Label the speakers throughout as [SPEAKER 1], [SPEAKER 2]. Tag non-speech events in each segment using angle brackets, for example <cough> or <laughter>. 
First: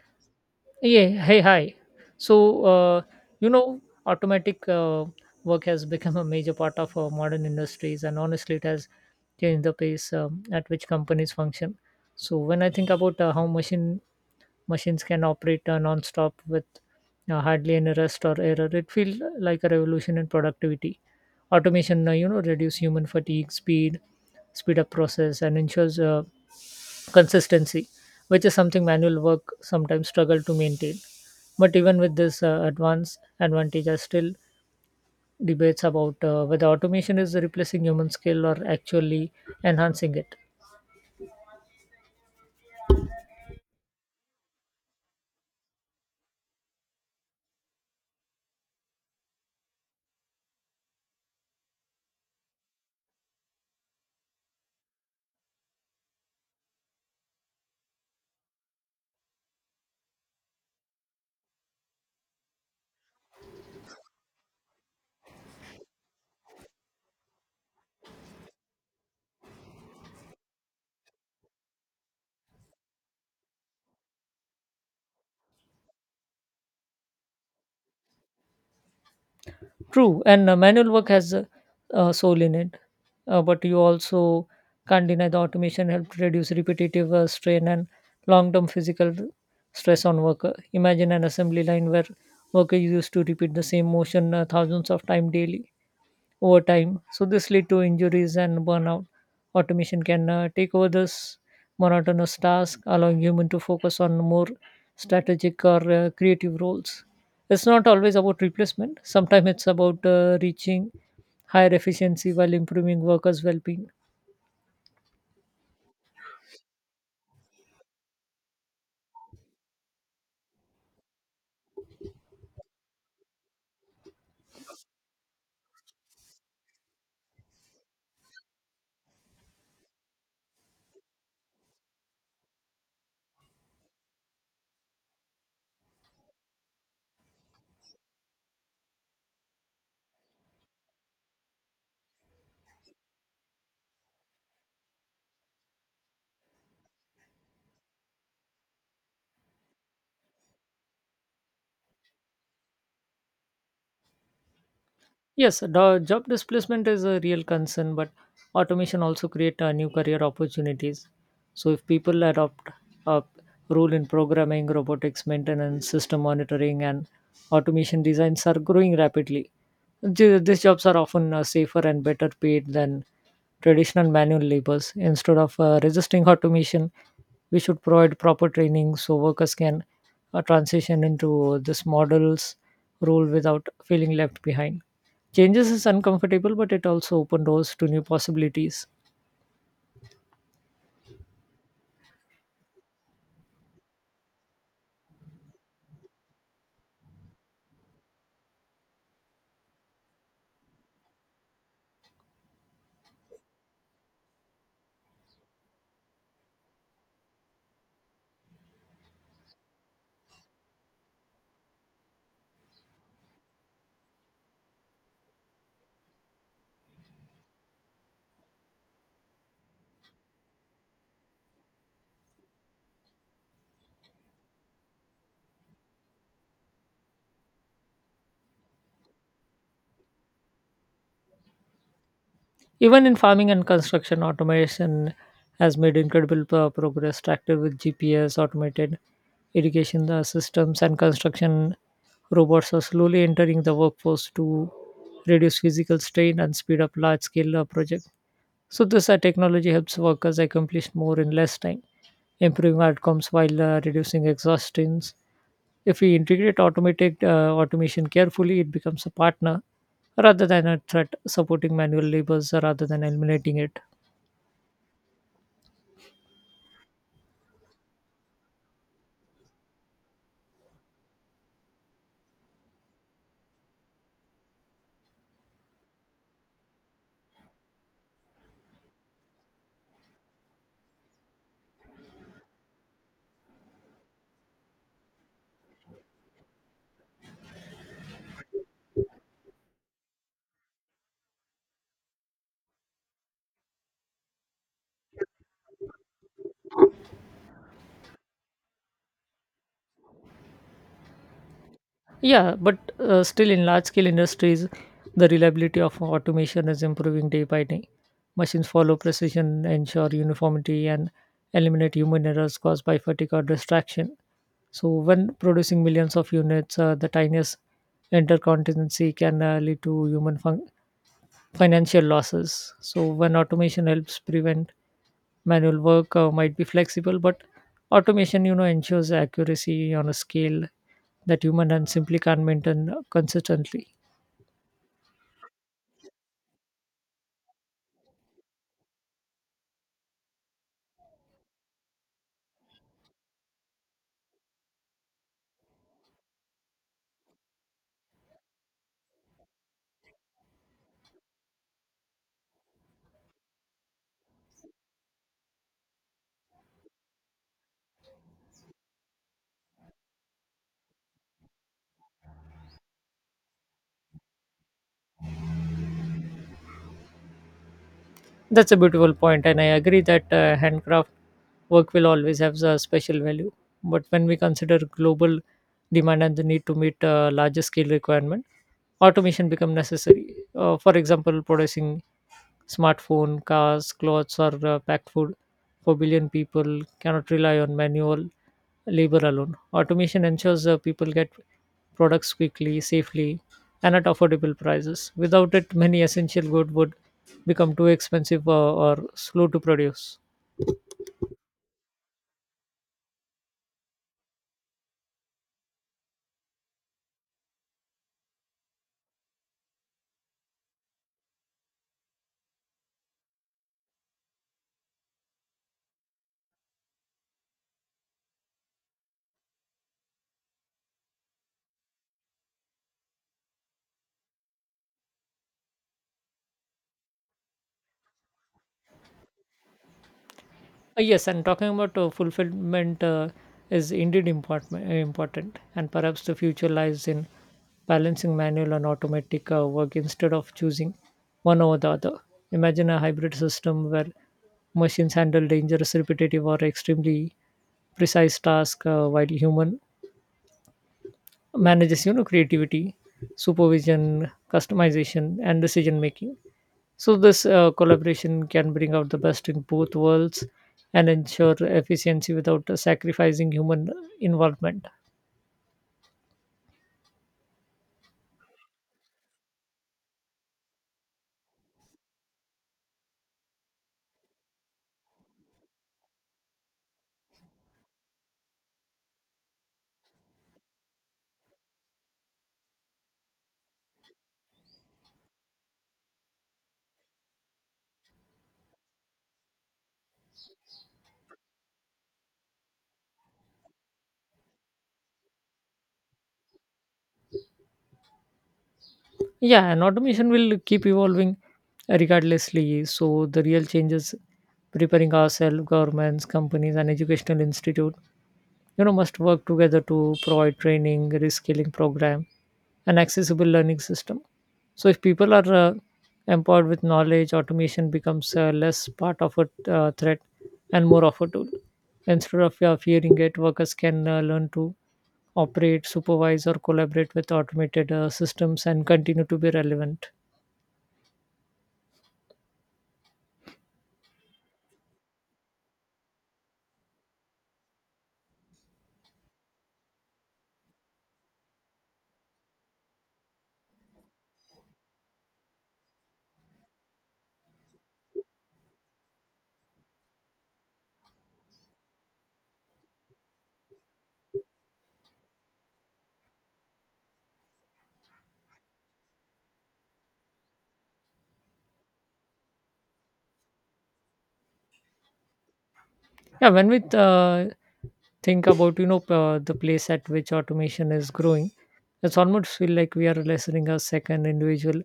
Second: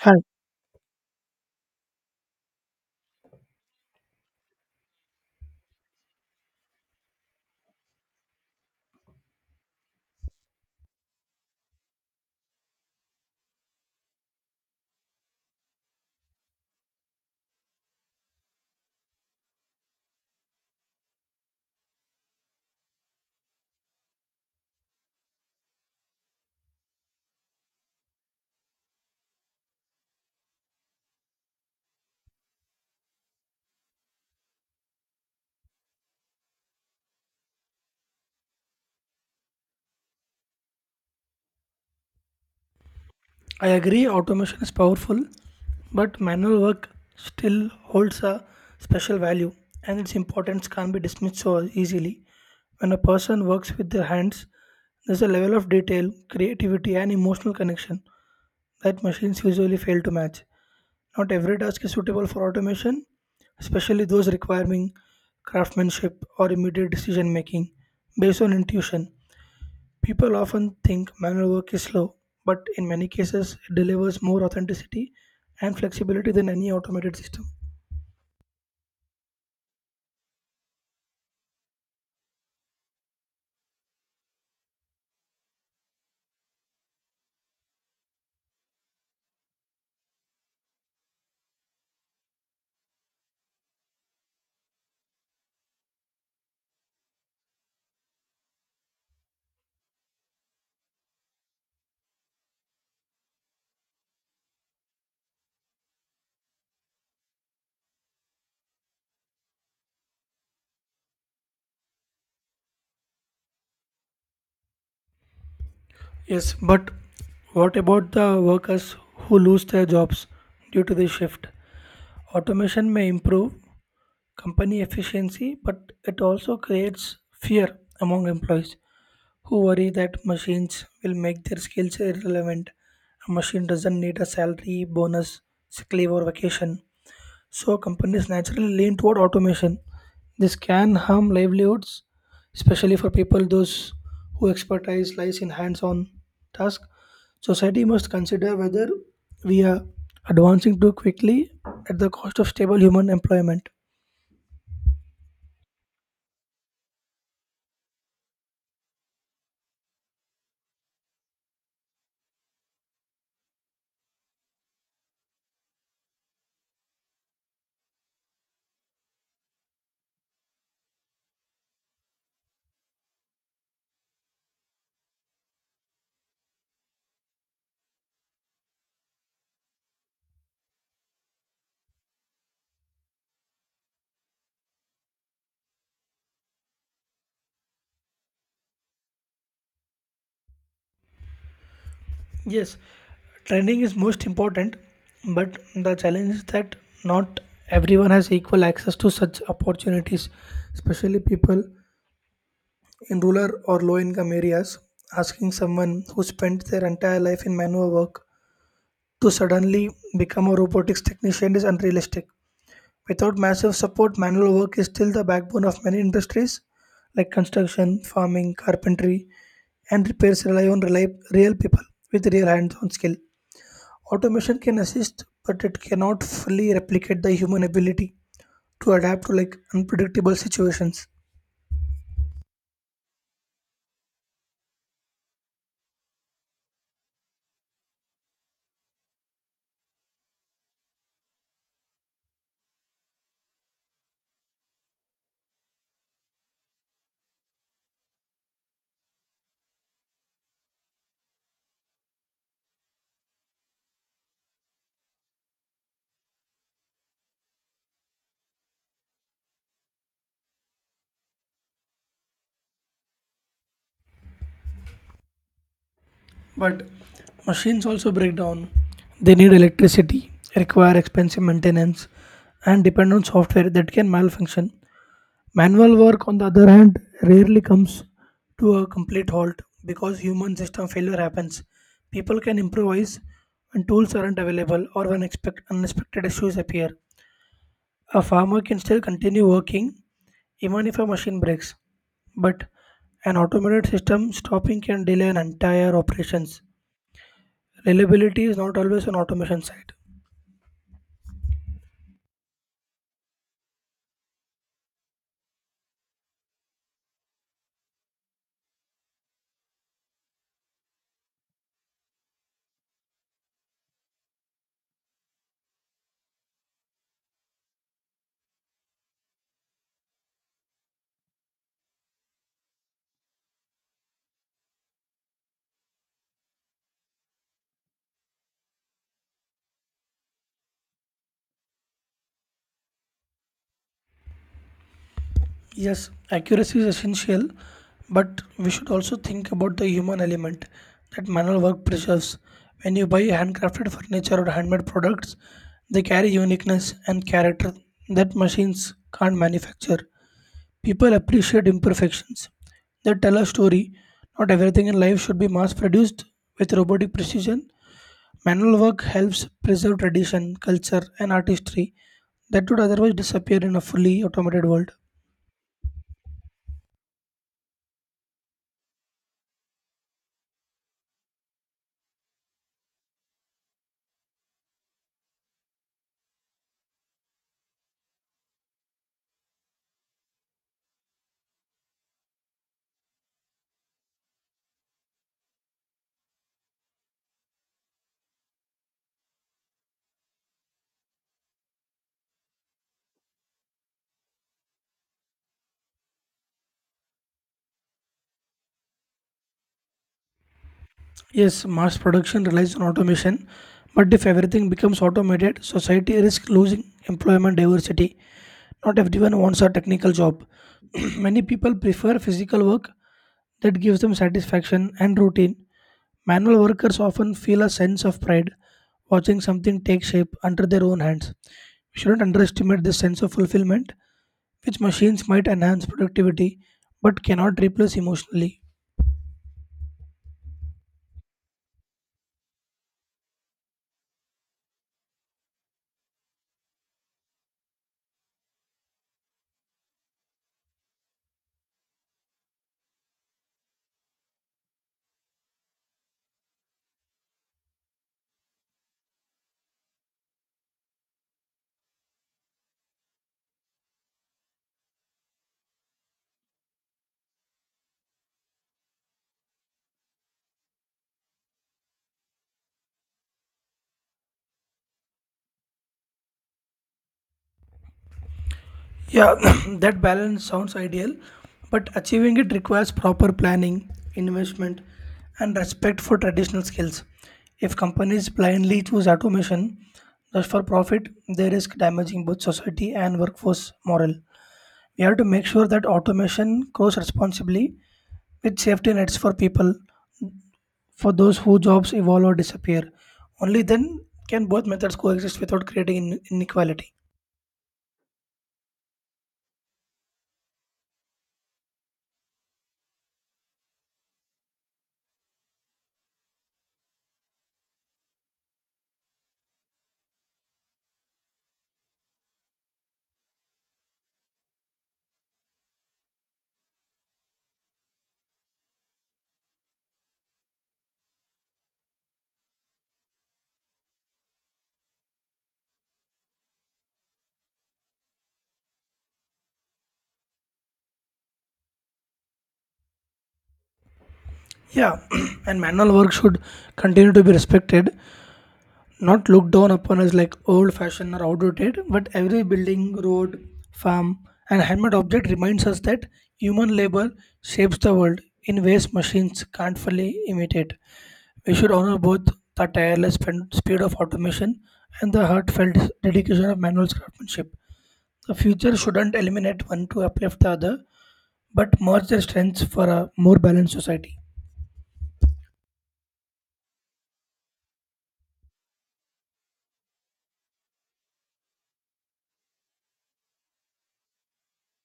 [SPEAKER 1] Hi.
[SPEAKER 2] Yeah, hey, hi. So, uh, automatic work has <laughs> become a major part of our modern industries, and honestly, it has changed the pace at which companies function. So, when I think about how machines can operate non-stop with hardly any rest or error, it feels like a revolution in productivity. Automation reduce human fatigue, speed up process, and ensures consistency, which is something manual work sometimes struggle to maintain. But even with this advanced advantage, are still debates about whether automation is replacing human skill or actually enhancing it.
[SPEAKER 1] I agree automation is powerful, but manual work still holds a special value and its importance can't be dismissed so easily. When a person works with their hands, there's a level of detail, creativity, and emotional connection that machines usually fail to match. Not every task is suitable for automation, especially those requiring craftsmanship or immediate decision making based on intuition. People often think manual work is slow, but in many cases, it delivers more authenticity and flexibility than any automated system.
[SPEAKER 2] True, and manual work has a soul in it, but you also can't deny the automation helped reduce repetitive strain and long-term physical stress on worker. Imagine an assembly line where worker used to repeat the same motion thousands of times daily over time. So this lead to injuries and burnout. Automation can take over this monotonous task, allowing human to focus on more strategic or creative roles. It's not always about replacement. Sometimes it's about reaching higher efficiency while improving workers' well-being.
[SPEAKER 1] Yes, but what about the workers who lose their jobs due to this shift? Automation may improve company efficiency, but it also creates fear among employees who worry that machines will make their skills irrelevant. A machine doesn't need a salary, bonus, sick leave, or vacation. So companies naturally lean toward automation. This can harm livelihoods, especially for people those who expertise lies in hands-on task. Society must consider whether we are advancing too quickly at the cost of stable human employment.
[SPEAKER 2] Yes, the job displacement is a real concern, but automation also create new career opportunities. So if people adopt a role in programming, robotics, maintenance, system monitoring, and automation designs are growing rapidly. These jobs are often safer and better paid than traditional manual labors. Instead of resisting automation, we should provide proper training so workers can transition into this model's role without feeling left behind. Changes is uncomfortable, but it also opened doors to new possibilities.
[SPEAKER 1] Yes, training is most important, but the challenge is that not everyone has equal access to such opportunities, especially people in rural or low income areas, asking someone who spent their entire life in manual work to suddenly become a robotics technician is unrealistic. Without massive support, manual work is still the backbone of many industries like construction, farming, carpentry, and repairs rely on real people with real hands on skill. Automation can assist, but it cannot fully replicate the human ability to adapt to like unpredictable situations.
[SPEAKER 2] Even in farming and construction, automation has made incredible progress. Tractor with GPS, automated irrigation systems, and construction robots are slowly entering the workforce to reduce physical strain and speed up large scale projects. So, this technology helps workers accomplish more in less time, improving outcomes while reducing exhaustions. If we integrate automated automation carefully, it becomes a partner rather than a threat, supporting manual labors rather than eliminating it.
[SPEAKER 1] But machines also break down. They need electricity, require expensive maintenance, and depend on software that can malfunction. Manual work, on the other hand, rarely comes to a complete halt because human system failure happens. People can improvise when tools aren't available or when unexpected issues appear. A farmer can still continue working even if a machine breaks, but an automated system stopping can delay an entire operations. Reliability is not always on automation side.
[SPEAKER 2] Yeah, but still, in large scale industries, the reliability of automation is improving day by day. Machines follow precision, ensure uniformity, and eliminate human errors caused by fatigue or distraction. So, when producing millions of units, the tiniest interconsistency can lead to human func financial losses. So when automation helps prevent manual work, might be flexible, but automation ensures accuracy on a scale that human and simply can't maintain consistently.
[SPEAKER 1] Yes, accuracy is essential, but we should also think about the human element that manual work preserves. When you buy handcrafted furniture or handmade products, they carry uniqueness and character that machines can't manufacture. People appreciate imperfections, they tell a story. Not everything in life should be mass produced with robotic precision. Manual work helps preserve tradition, culture, and artistry that would otherwise disappear in a fully automated world.
[SPEAKER 2] That's a beautiful point, and I agree that handcraft work will always have a special value. But when we consider global demand and the need to meet larger scale requirement, automation become necessary. For example, producing Smartphone, cars, clothes, or packed food. 4 billion people cannot rely on manual labor alone. Automation ensures people get products quickly, safely, and at affordable prices. Without it, many essential goods would become too expensive or slow to produce.
[SPEAKER 1] Yes, mass production relies on automation, but if everything becomes automated, society risks losing employment diversity. Not everyone wants a technical job. <clears throat> Many people prefer physical work that gives them satisfaction and routine. Manual workers often feel a sense of pride watching something take shape under their own hands. We shouldn't underestimate this sense of fulfillment which machines might enhance productivity but cannot replace emotionally.
[SPEAKER 2] Yes, and talking about fulfillment is indeed important, and perhaps the future lies in balancing manual and automatic work instead of choosing one over the other. Imagine a hybrid system where machines handle dangerous, repetitive, or extremely precise tasks, while human manages creativity, supervision, customization, and decision making. So, this collaboration can bring out the best in both worlds and ensure efficiency without sacrificing human involvement.
[SPEAKER 1] Yeah, <clears throat> that balance sounds ideal, but achieving it requires proper planning, investment, and respect for traditional skills. If companies blindly choose automation just for profit, they risk damaging both society and workforce morale. We have to make sure that automation grows responsibly with safety nets for people, for those whose jobs evolve or disappear. Only then can both methods coexist without creating inequality.
[SPEAKER 2] Yeah, and automation will keep evolving regardlessly. So, the real changes preparing ourselves, governments, companies, and educational institute you know must work together to provide training reskilling program and accessible learning system so if people are empowered with knowledge automation becomes less part of a threat and more of a tool instead of fearing it workers can learn to operate supervise or collaborate with automated systems and continue to be relevant.
[SPEAKER 1] Yeah, <clears throat> and manual work should continue to be respected, not looked down upon as like old fashioned or outdated, but every building, road, farm, and handmade object reminds us that human labor shapes the world in ways machines can't fully imitate. We should honor both the tireless speed of automation and the heartfelt dedication of manual craftsmanship. The future shouldn't eliminate one to uplift the other, but merge their strengths for a more balanced society.
[SPEAKER 2] Yeah, when we think about the place at which automation is growing it's almost feel like we are listening a second individual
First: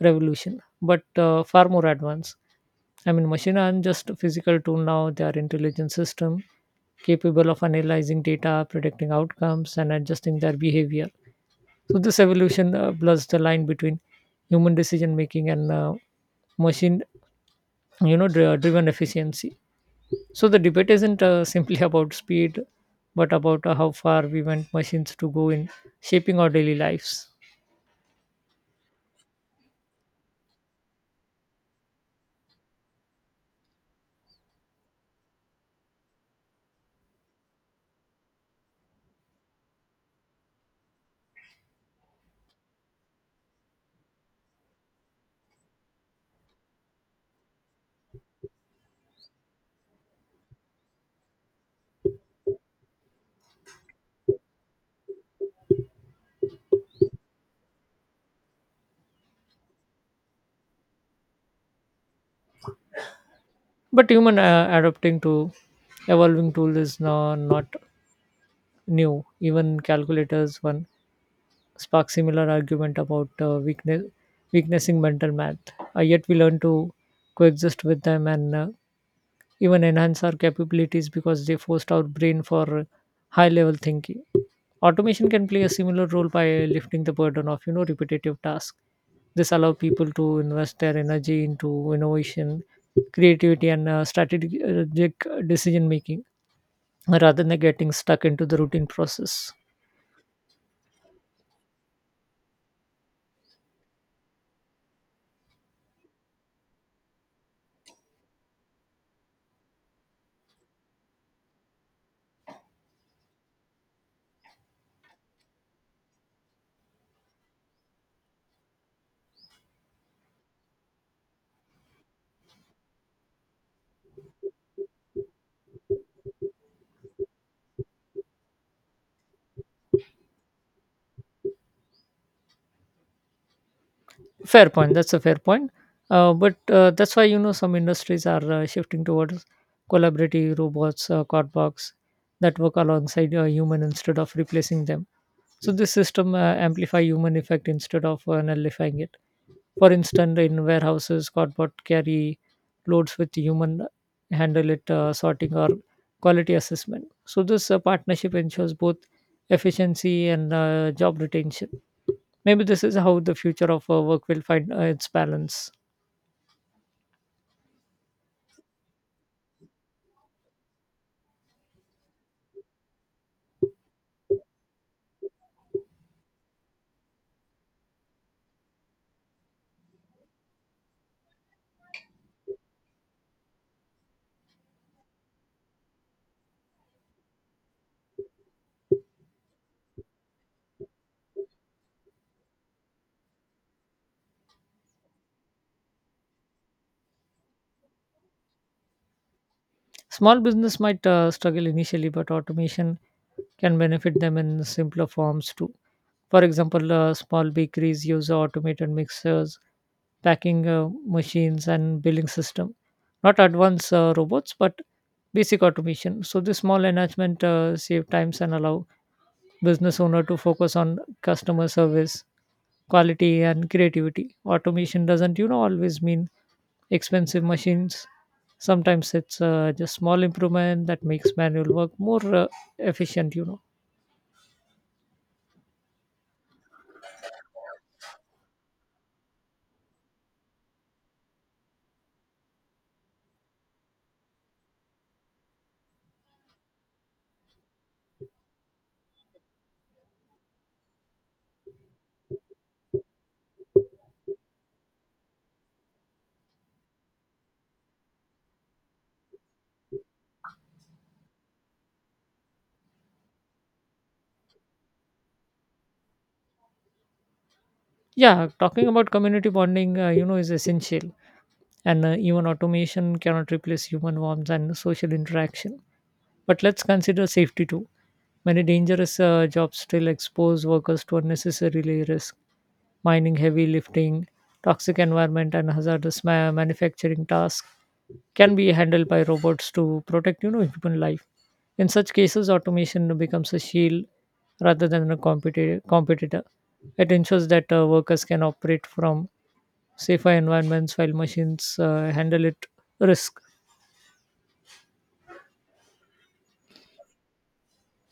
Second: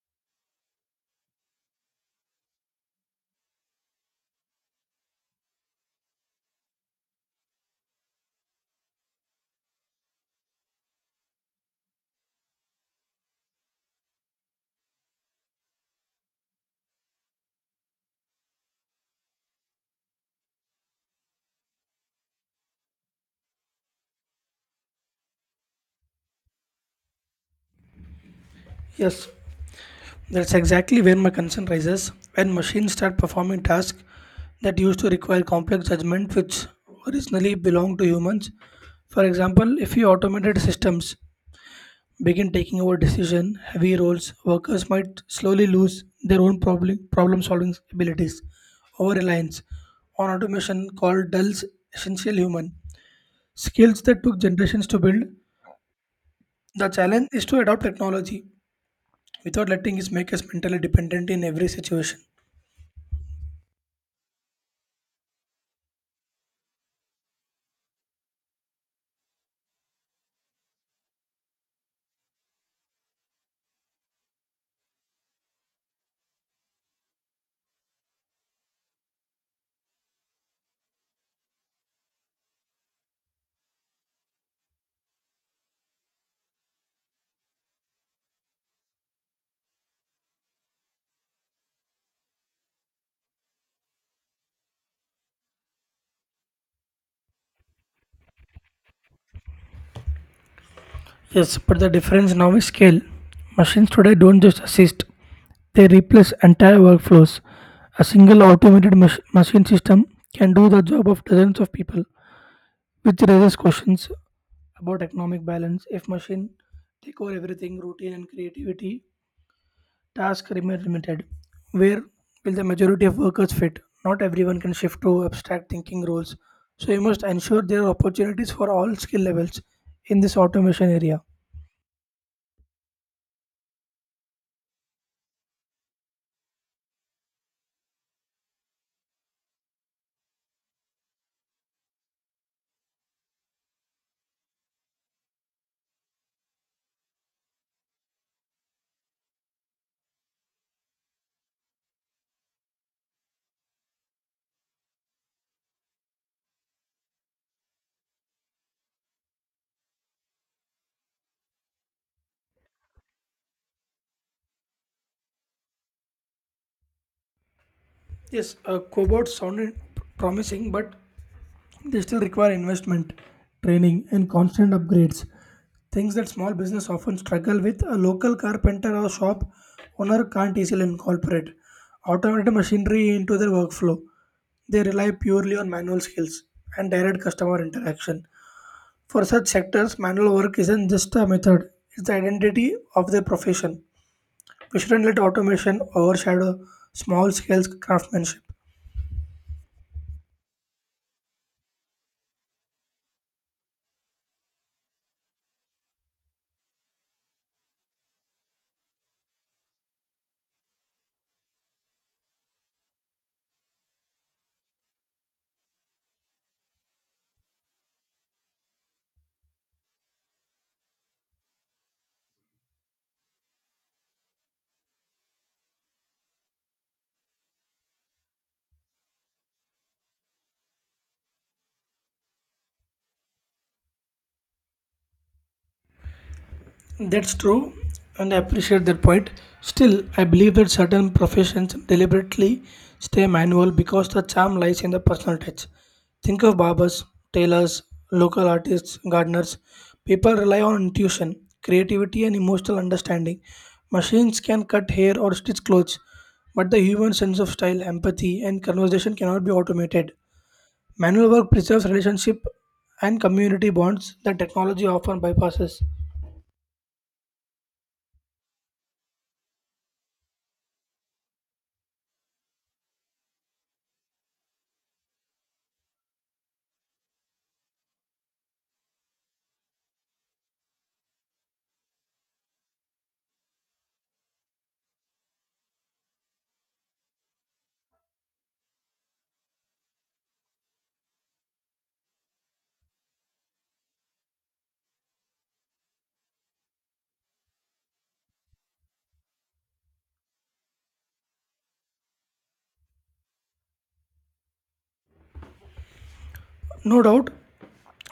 [SPEAKER 2] revolution, but far more advanced. I mean, machine aren't just a physical tool now; they are intelligent system capable of analyzing data, predicting outcomes, and adjusting their behavior. So this evolution blurs the line between human decision making and machine, driven efficiency. So the debate isn't simply <laughs> about speed, but about how far we want machines to go in shaping our daily lives.
[SPEAKER 1] Yes, that's exactly where my concern rises when machines start performing tasks that used to require complex judgment, which originally belonged to humans. For example, if you automated systems begin taking over decision heavy roles, workers might slowly lose their own problem solving abilities. Over reliance on automation called dulls essential human skills that took generations to build. The challenge is to adopt technology without letting it make us mentally dependent in every situation.
[SPEAKER 2] But human adapting to evolving tool is not new, even calculators one spark similar argument about weaknessing mental math. Yet we learn to coexist with them and even enhance our capabilities because they forced our brain for high level thinking. Automation can play a similar role by lifting the burden of you know repetitive tasks. This allow people to invest their energy into innovation, creativity, and strategic decision making rather than getting stuck into the routine process.
[SPEAKER 1] Yes, but the difference now is scale. Machines today don't just assist, they replace entire workflows. A single automated machine system can do the job of dozens of people, which raises questions about economic balance. If machine take over everything, routine and creativity, tasks remain limited. Where will the majority of workers fit? Not everyone can shift to abstract thinking roles. So you must ensure there are opportunities for all skill levels in this automation area.
[SPEAKER 2] Fair point. That's a fair point. But that's why you know some industries are shifting towards collaborative robots, cardbox that work alongside a human instead of replacing them. So this system amplify human effect instead of nullifying it. For instance, in warehouses, cardboard carry loads with human handle it sorting or quality assessment. So this partnership ensures both efficiency and job retention. Maybe this is how the future of work will find its balance.
[SPEAKER 1] Yes, cobots sounded promising, but they still require investment, training, and constant upgrades. Things that small business often struggle with, a local carpenter or shop owner can't easily incorporate automated machinery into their workflow. They rely purely on manual skills and direct customer interaction. For such sectors, manual work isn't just a method, it's the identity of their profession. We shouldn't let automation overshadow small scale craftsmanship.
[SPEAKER 2] Small business might struggle initially, but automation can benefit them in simpler forms too. For example, small bakeries use automated mixers, packing machines, and billing system. Not advanced robots, but basic automation. So this small enhancement save times and allow business owner to focus on customer service, quality, and creativity. Automation doesn't always mean expensive machines. Sometimes it's just small improvement that makes manual work more uh efficient.
[SPEAKER 1] That's true, and I appreciate that point. Still, I believe that certain professions deliberately stay manual because the charm lies in the personal touch. Think of barbers, tailors, local artists, gardeners. People rely on intuition, creativity, and emotional understanding. Machines can cut hair or stitch clothes, but the human sense of style, empathy, and conversation cannot be automated. Manual work preserves relationship and community bonds that technology often bypasses.
[SPEAKER 2] Yeah, talking about community bonding is essential. And even automation cannot replace human warmth and social interaction. But let's consider safety too. Many dangerous jobs still expose workers to unnecessary risk mining, heavy lifting, toxic environment, and hazardous manufacturing tasks can be handled by robots to protect you know human life. In such cases automation becomes a shield rather than a competitor. It ensures that workers can operate from safer environments while machines handle it risk.
[SPEAKER 1] No doubt,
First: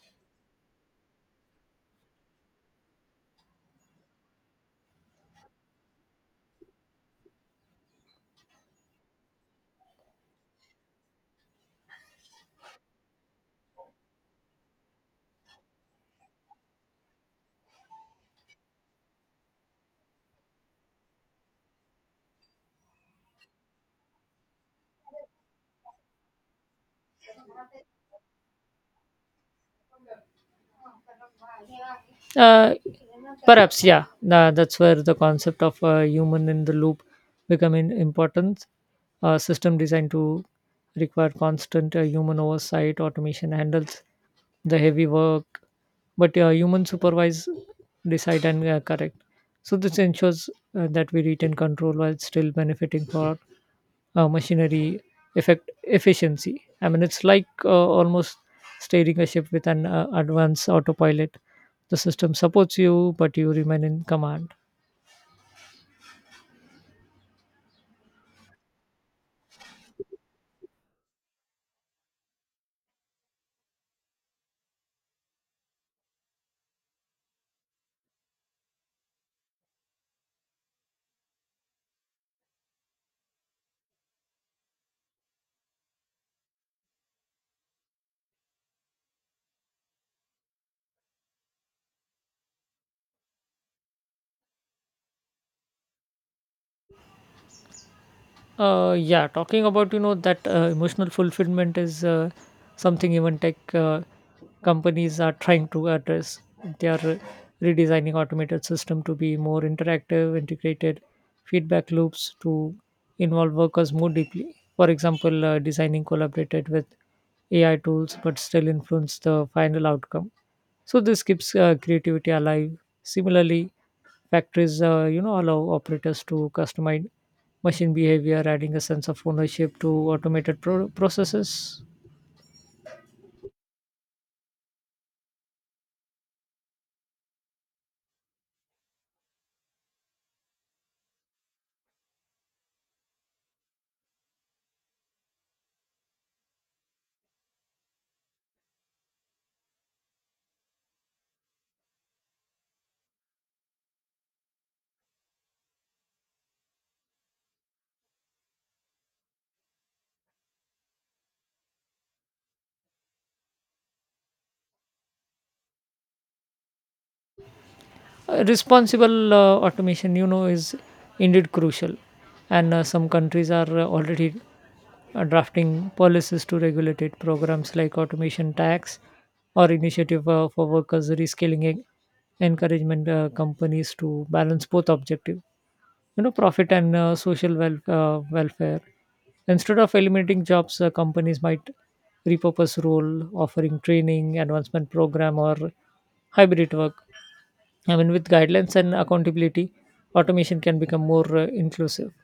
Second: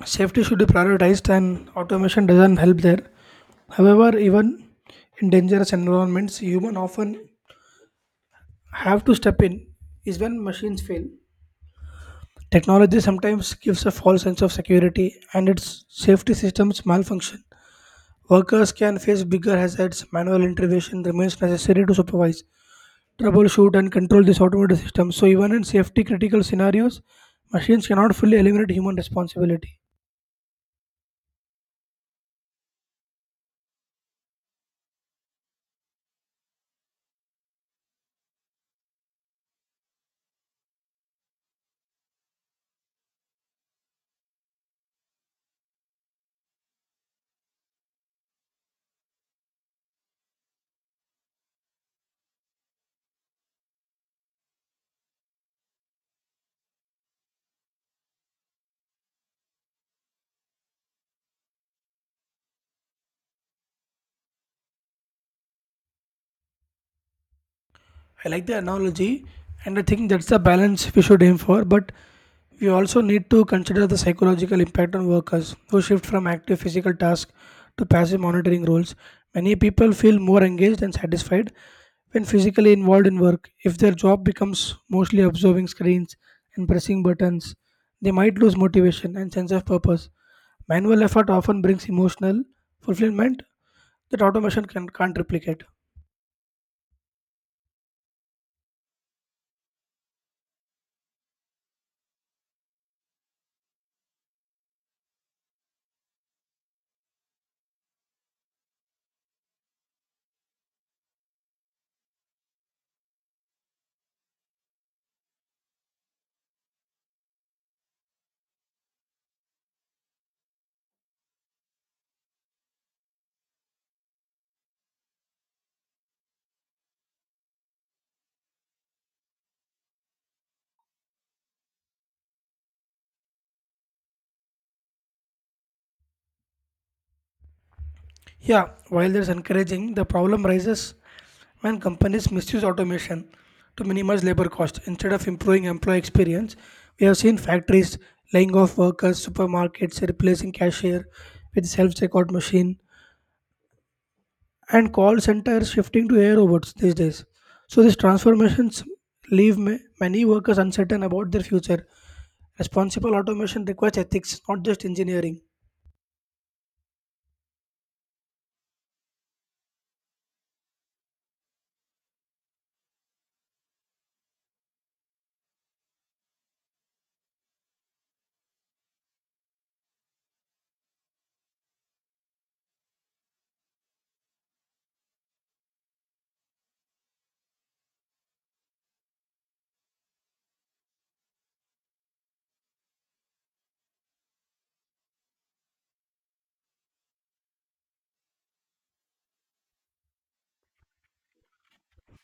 [SPEAKER 1] safety should be prioritized and automation doesn't help there. However, even in dangerous environments humans often have to step in, is when machines fail. Technology sometimes gives a false sense of security and its safety systems malfunction. Workers can face bigger hazards. Manual intervention remains necessary to supervise, troubleshoot and control this automated system. So even in safety critical scenarios, machines cannot fully eliminate human responsibility.
[SPEAKER 2] uh, Perhaps, yeah, that's where the concept of human in the loop becoming important. A system designed to require constant human oversight automation handles the heavy work but human supervise decide and correct so this ensures that we retain control while still benefiting for machinery effect efficiency. I mean it's like almost steering a ship with an advanced autopilot, the system supports you but you remain in command.
[SPEAKER 1] I like the analogy, and I think that's the balance we should aim for. But we also need to consider the psychological impact on workers who shift from active physical tasks to passive monitoring roles. Many people feel more engaged and satisfied when physically involved in work. If their job becomes mostly observing screens and pressing buttons, they might lose motivation and sense of purpose. Manual effort often brings emotional fulfillment that automation can't replicate.
[SPEAKER 2] Yeah, talking about that emotional fulfillment is something even tech companies are trying to address. They are redesigning automated system to be more interactive, integrated feedback loops to involve workers more deeply. For example, designing collaborated with AI tools, but still influence the final outcome. So this keeps creativity alive. Similarly, factories allow operators to customize machine behavior, adding a sense of ownership to automated processes.
[SPEAKER 1] Yeah, while that's encouraging, the problem rises when companies misuse automation to minimize labor costs instead of improving employee experience. We have seen factories laying off workers, supermarkets replacing cashier with self-checkout machine, and call centers shifting to AI robots these days. So these transformations leave many workers uncertain about their future. Responsible automation requires ethics, not just engineering.
[SPEAKER 2] Responsible automation is indeed crucial, and some countries are already drafting policies to regulate it. Programs like automation tax or initiative for workers reskilling encouragement companies to balance both objective, profit and social welfare. Instead of eliminating jobs, companies might repurpose role, offering training, advancement program, or hybrid work. I mean, with guidelines and accountability, automation can become more inclusive.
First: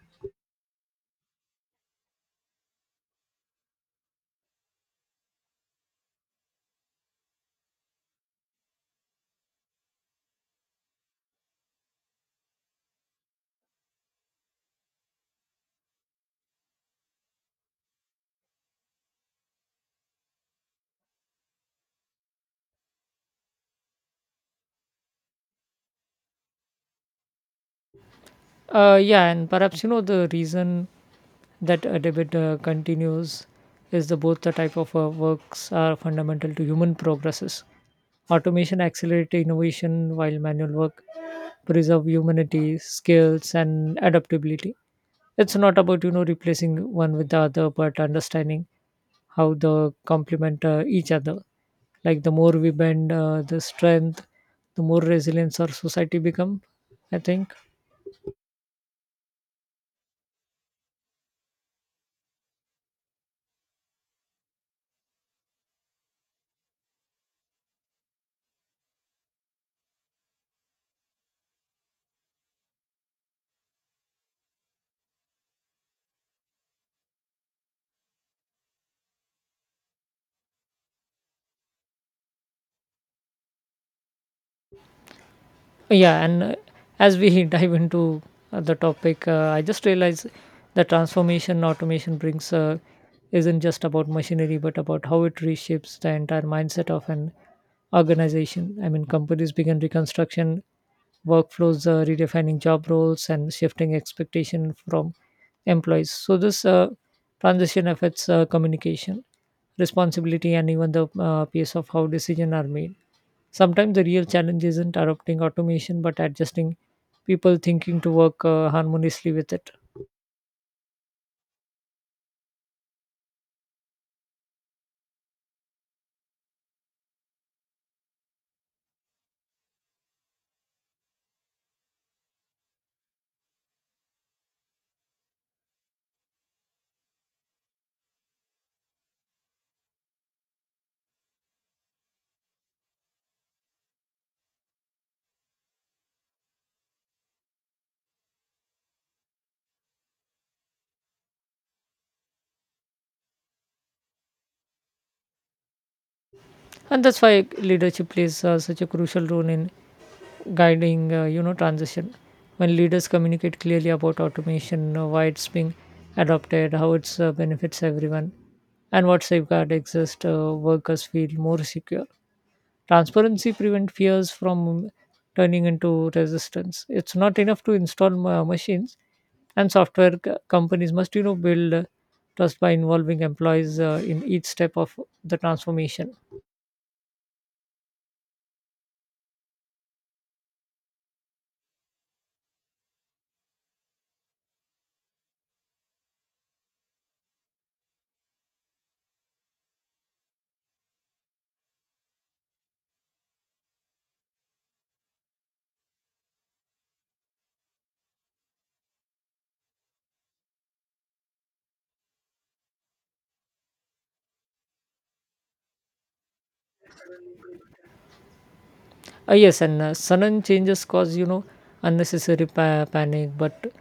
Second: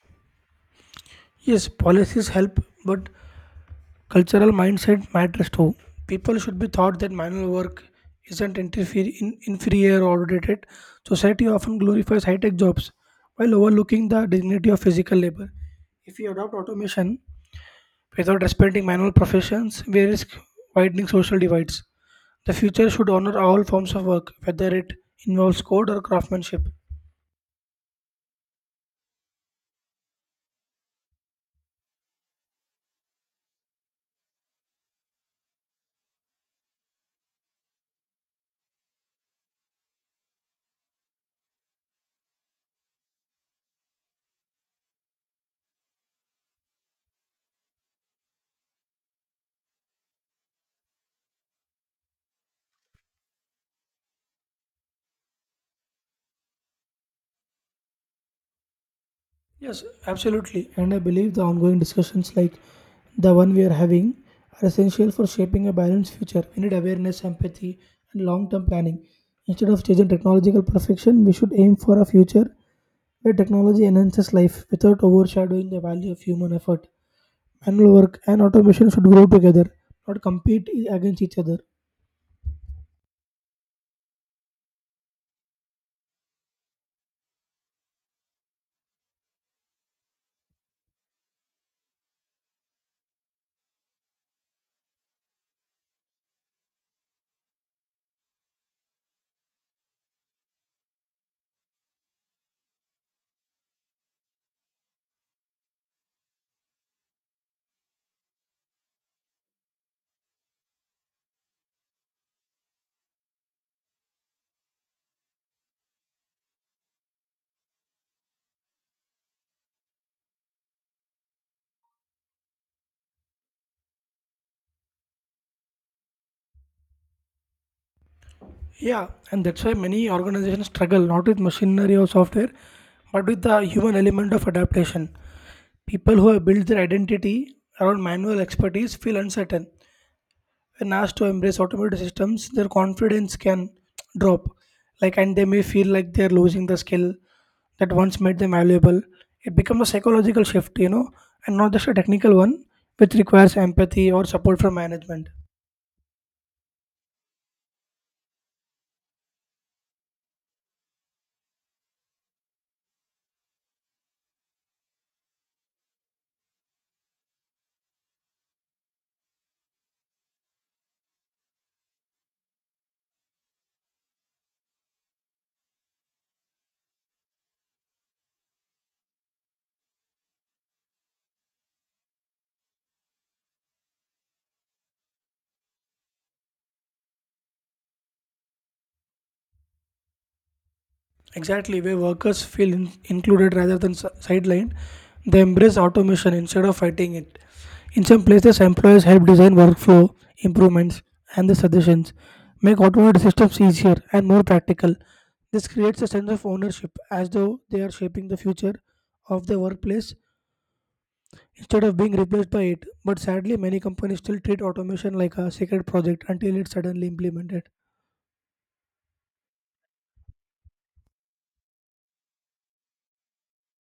[SPEAKER 1] Yes, policies help, but cultural mindset matters too. People should be taught that manual work isn't interfere in inferior or outdated. Society often glorifies high tech jobs while overlooking the dignity of physical labor. If we adopt automation without respecting manual professions, we risk widening social divides. The future should honor all forms of work, whether it involves code or craftsmanship.
[SPEAKER 2] Yeah, and perhaps you know the reason that a debate continues is the both the type of works are fundamental to human progresses. Automation accelerates innovation, while manual work preserve humanity, skills, and adaptability. It's not about you know replacing one with the other, but understanding how they complement each other. Like the more we bend, the strength, the more resilience our society become. I think.
[SPEAKER 1] Yes, absolutely. And I believe the ongoing discussions like the one we are having are essential for shaping a balanced future. We need awareness, empathy, and long term planning. Instead of chasing technological perfection, we should aim for a future where technology enhances life without overshadowing the value of human effort. Manual work and automation should grow together, not compete against each other.
[SPEAKER 2] Yeah, and as we <laughs> dive into the topic, I just realized the transformation automation brings isn't just about machinery, but about how it reshapes the entire mindset of an organization. I mean, companies begin reconstruction workflows, redefining job roles, and shifting expectation from employees. So this transition affects communication, responsibility, and even the pace of how decisions are made. Sometimes the real challenge isn't adopting automation but adjusting people thinking to work harmoniously with it.
[SPEAKER 1] Yeah, and that's why many organizations struggle not with machinery or software, but with the human element of adaptation. People who have built their identity around manual expertise feel uncertain. When asked to embrace automated systems, their confidence can drop. Like, and they may feel like they're losing the skill that once made them valuable. It becomes a psychological shift, and not just a technical one, which requires empathy or support from management.
[SPEAKER 2] And that's why leadership plays such a crucial role in guiding, transition. When leaders communicate clearly about automation, why it's being adopted, how it benefits everyone, and what safeguard exist, workers feel more secure. Transparency prevents fears from turning into resistance. It's not enough to install machines, and software companies must build trust by involving employees in each step of the transformation.
[SPEAKER 1] Exactly, where workers feel included rather than sidelined, they embrace automation instead of fighting it. In some places, employers help design workflow improvements and the suggestions, make automated systems easier and more practical. This creates a sense of ownership as though they are shaping the future of the workplace instead of being replaced by it. But sadly, many companies still treat automation like a sacred project until it's suddenly implemented.
[SPEAKER 2] Yes, and sudden changes cause unnecessary panic. But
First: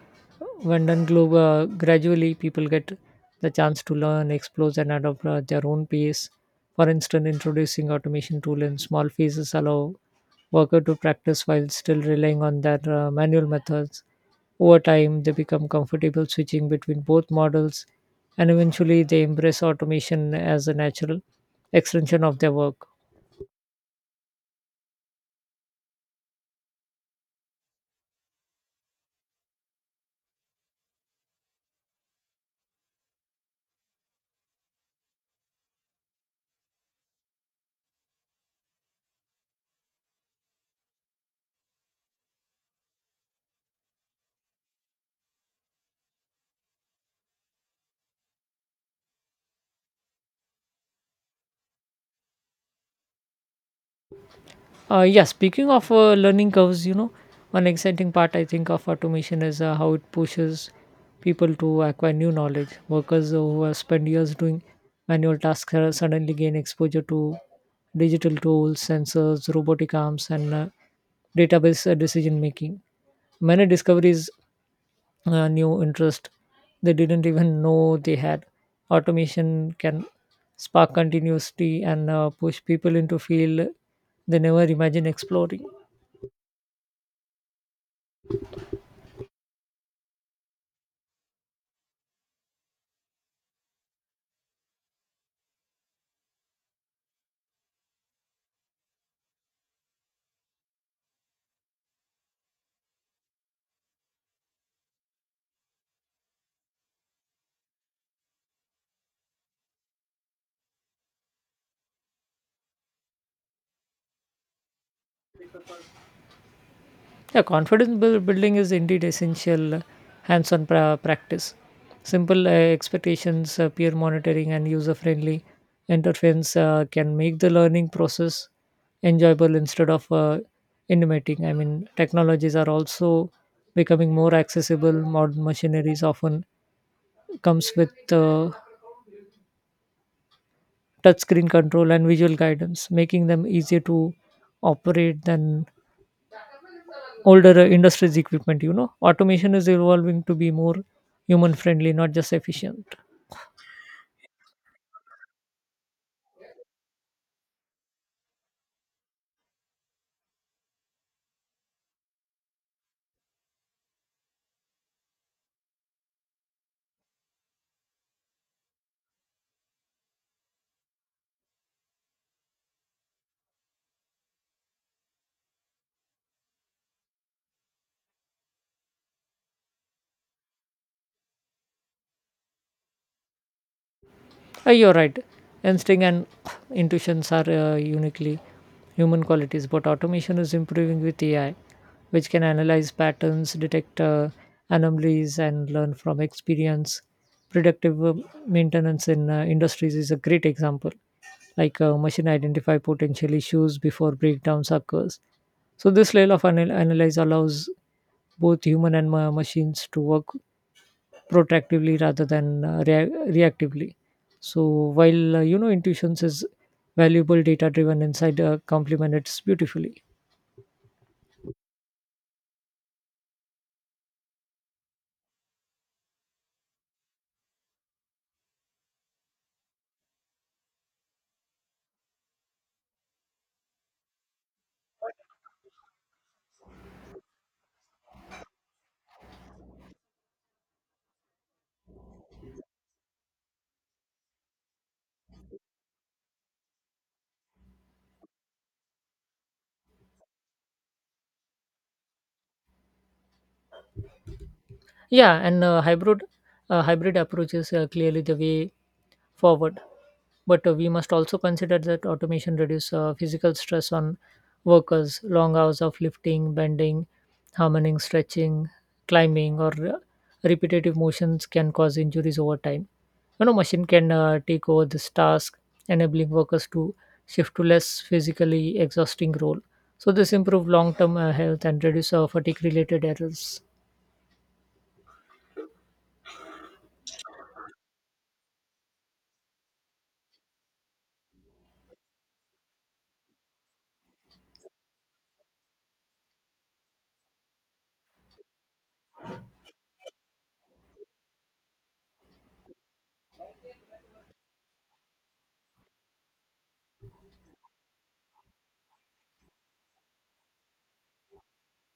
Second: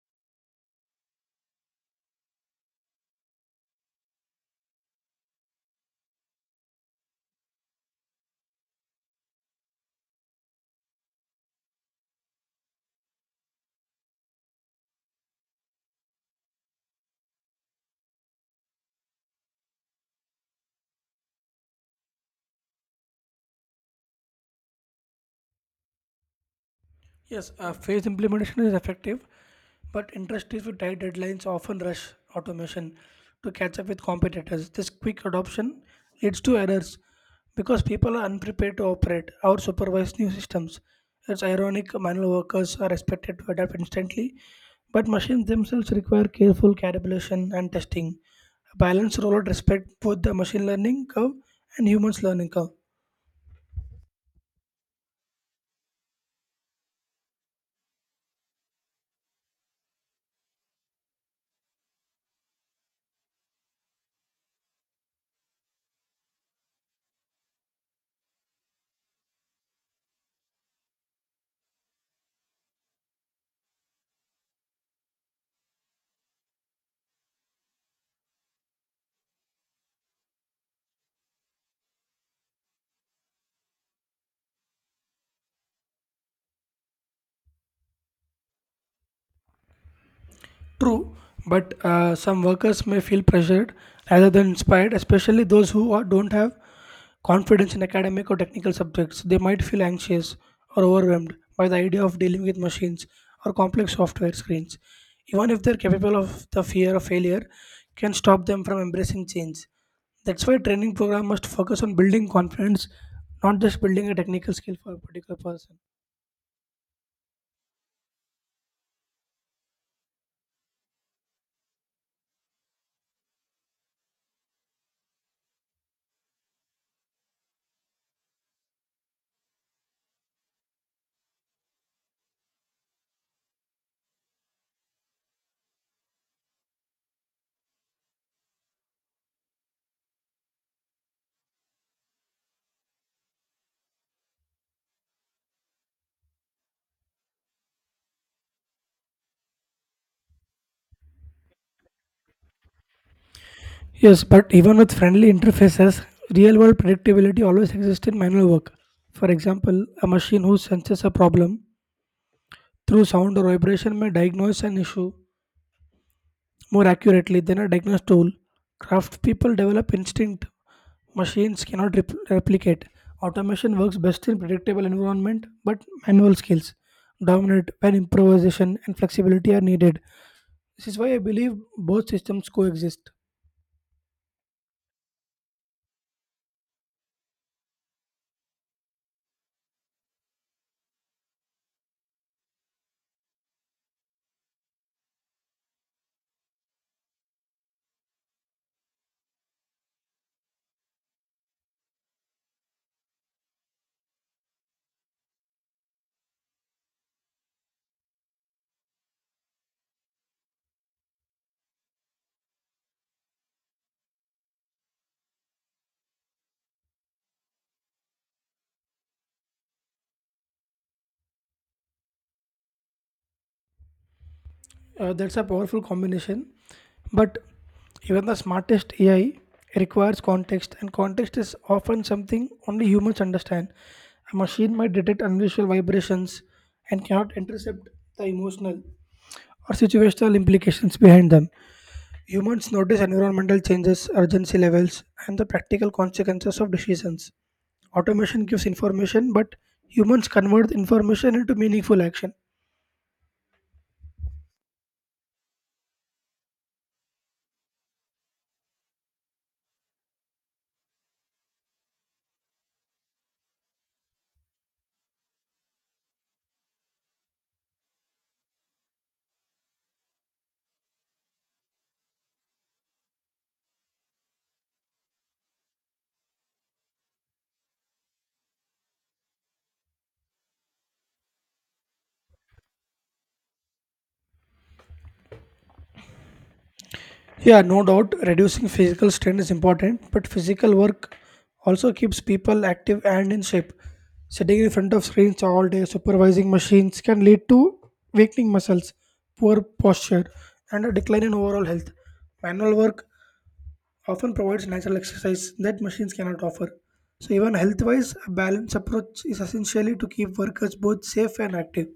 [SPEAKER 2] when done global, gradually people get the chance to learn, explore, and adopt their own pace. For instance, introducing automation tool in small phases allow worker to practice while still relying on their manual methods. Over time, they become comfortable switching between both models, and eventually they embrace automation as a natural extension of their work.
[SPEAKER 1] Yes, phased implementation is effective, but industries with tight deadlines often rush automation to catch up with competitors. This quick adoption leads to errors because people are unprepared to operate or supervise new systems. It's ironic, manual workers are expected to adapt instantly, but machines themselves require careful calibration and testing. A balanced rollout respect both the machine learning curve and humans learning curve.
[SPEAKER 2] Yeah, speaking of learning curves, you know, one exciting part I think of automation is how it pushes people to acquire new knowledge. Workers who have spent years doing manual tasks are suddenly gain exposure to digital tools, sensors, robotic arms, and database decision making. Many discoveries new interest they didn't even know they had. Automation can spark continuously and push people into field they never imagined exploring.
[SPEAKER 1] True, but some workers may feel pressured rather than inspired, especially those who are- don't have confidence in academic or technical subjects. They might feel anxious or overwhelmed by the idea of dealing with machines or complex software screens. Even if they're capable of the fear of failure, can stop them from embracing change. That's why training program must focus on building confidence, not just building a technical skill for a particular person.
[SPEAKER 2] Yeah, confidence building is indeed essential hands-on practice. Simple expectations, peer monitoring, and user-friendly interface can make the learning process enjoyable instead of intimating. I mean, technologies are also becoming more accessible. Modern machineries often comes with touchscreen control and visual guidance, making them easier to operate than older industries equipment. You know, automation is evolving to be more human friendly, not just efficient.
[SPEAKER 1] Yes, but even with friendly interfaces, real world predictability always exists in manual work. For example, a machine who senses a problem through sound or vibration may diagnose an issue more accurately than a diagnosed tool. Craft people develop instinct machines cannot replicate. Automation works best in predictable environment, but manual skills dominate when improvisation and flexibility are needed. This is why I believe both systems coexist.
[SPEAKER 2] You're right. Instinct and intuitions are uniquely human qualities, but automation is improving with AI, which can analyze patterns, detect anomalies, and learn from experience. Predictive maintenance in industries is a great example. Like a machine identify potential issues before breakdowns occurs. So this level of analyze allows both human and machines to work protractively rather than reactively. So while intuitions is valuable data driven insight complement it beautifully.
[SPEAKER 1] That's a powerful combination. But even the smartest AI requires context, and context is often something only humans understand. A machine might detect unusual vibrations and cannot intercept the emotional or situational implications behind them. Humans notice environmental changes, urgency levels, and the practical consequences of decisions. Automation gives information, but humans convert the information into meaningful action.
[SPEAKER 2] Yeah, and hybrid approach is clearly the way forward. But we must also consider that automation reduces physical stress on workers. Long hours of lifting, bending, hammering, stretching, climbing, or repetitive motions can cause injuries over time. You know, machine can take over this task, enabling workers to shift to less physically exhausting role. So this improve long-term health and reduce fatigue-related errors.
[SPEAKER 1] Yeah, no doubt, reducing physical strain is important, but physical work also keeps people active and in shape. Sitting in front of screens all day, supervising machines can lead to weakening muscles, poor posture, and a decline in overall health. Manual work often provides natural exercise that machines cannot offer. So, even health wise, a balanced approach is essentially to keep workers both safe and active.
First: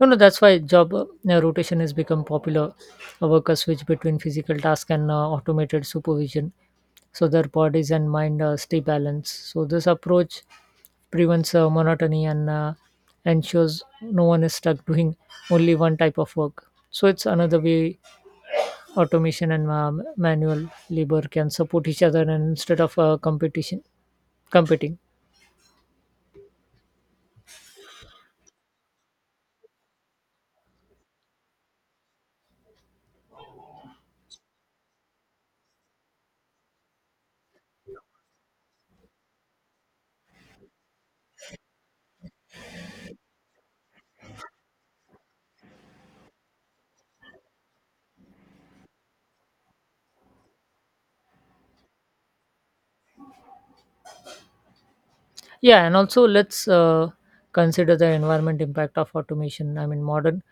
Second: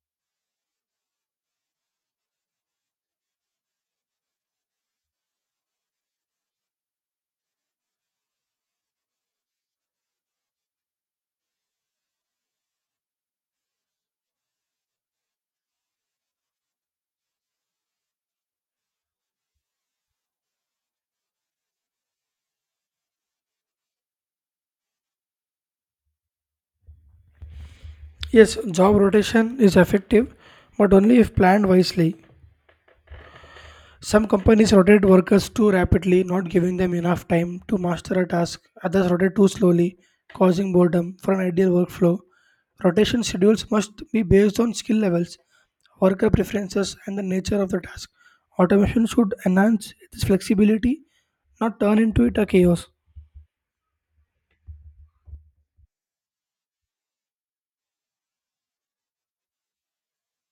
[SPEAKER 2] No, no, that's why job rotation has become popular. Workers switch between physical tasks and automated supervision so their bodies and mind stay balanced. So, this approach prevents monotony and ensures no one is stuck doing only one type of work. So, it's another way automation and manual labor can support each other and instead of competition competing.
[SPEAKER 1] Yes, job rotation is effective, but only if planned wisely. Some companies rotate workers too rapidly, not giving them enough time to master a task. Others rotate too slowly, causing boredom. For an ideal workflow, rotation schedules must be based on skill levels, worker preferences, and the nature of the task. Automation should enhance its flexibility, not turn into it a chaos.
[SPEAKER 2] Yeah, and also let's consider the environment impact of automation. I mean, modern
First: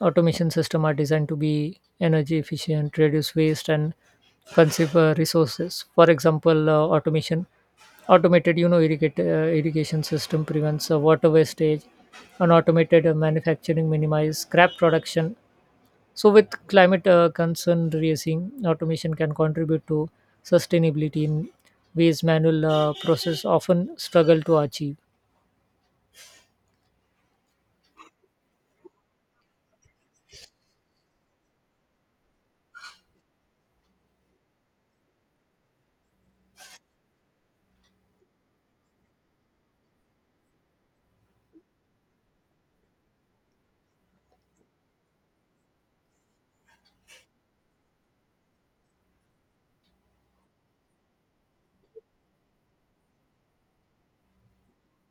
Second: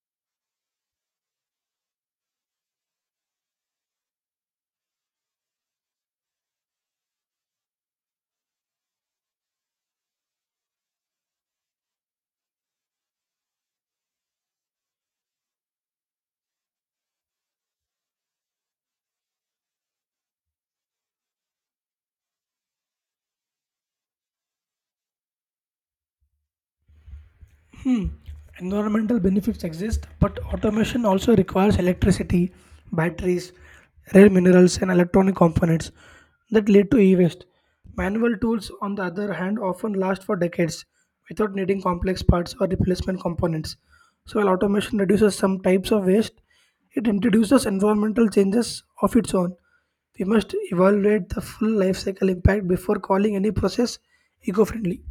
[SPEAKER 2] automation systems are designed to be energy efficient, reduce waste, and conserve resources. For example, automation automated irrigation system prevents water wastage and automated manufacturing minimize scrap production so with climate concern raising automation can contribute to sustainability in ways manual process often struggle to achieve.
[SPEAKER 1] Hmm. Environmental benefits exist, but automation also requires electricity, batteries, rare minerals, and electronic components that lead to e waste. Manual tools, on the other hand, often last for decades without needing complex parts or replacement components. So, while automation reduces some types of waste, it introduces environmental changes of its own. We must evaluate the full life cycle impact before calling any process eco friendly.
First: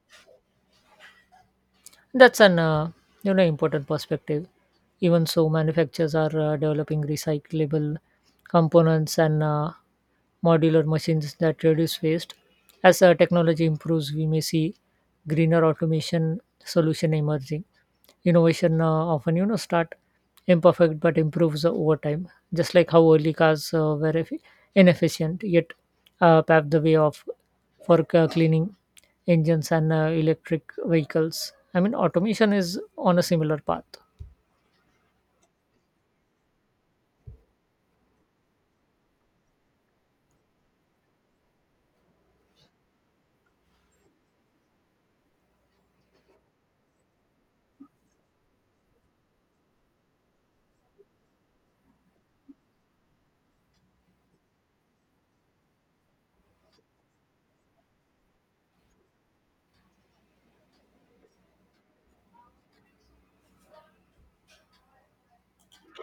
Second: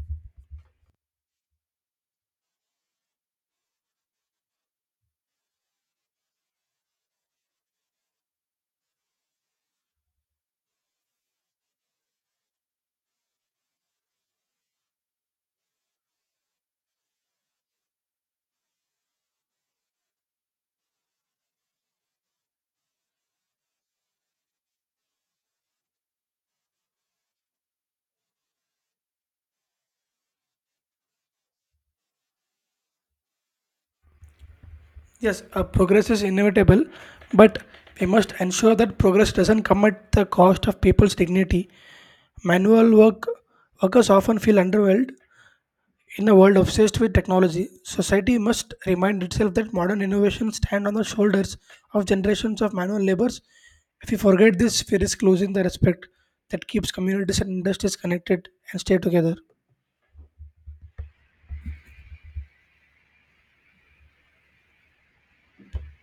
[SPEAKER 2] That's an important perspective. Even so, manufacturers are developing recyclable components and modular machines that reduce waste. As technology improves, we may see greener automation solution emerging. Innovation often start imperfect but improves over time. Just like how early cars inefficient, yet paved the way of for cleaning engines and electric vehicles. I mean automation is on a similar path.
[SPEAKER 1] Yes, progress is inevitable, but we must ensure that progress doesn't come at the cost of people's dignity. Manual work workers often feel underwhelmed in a world obsessed with technology. Society must remind itself that modern innovations stand on the shoulders of generations of manual laborers. If we forget this, we risk losing the respect that keeps communities and industries connected and stay together.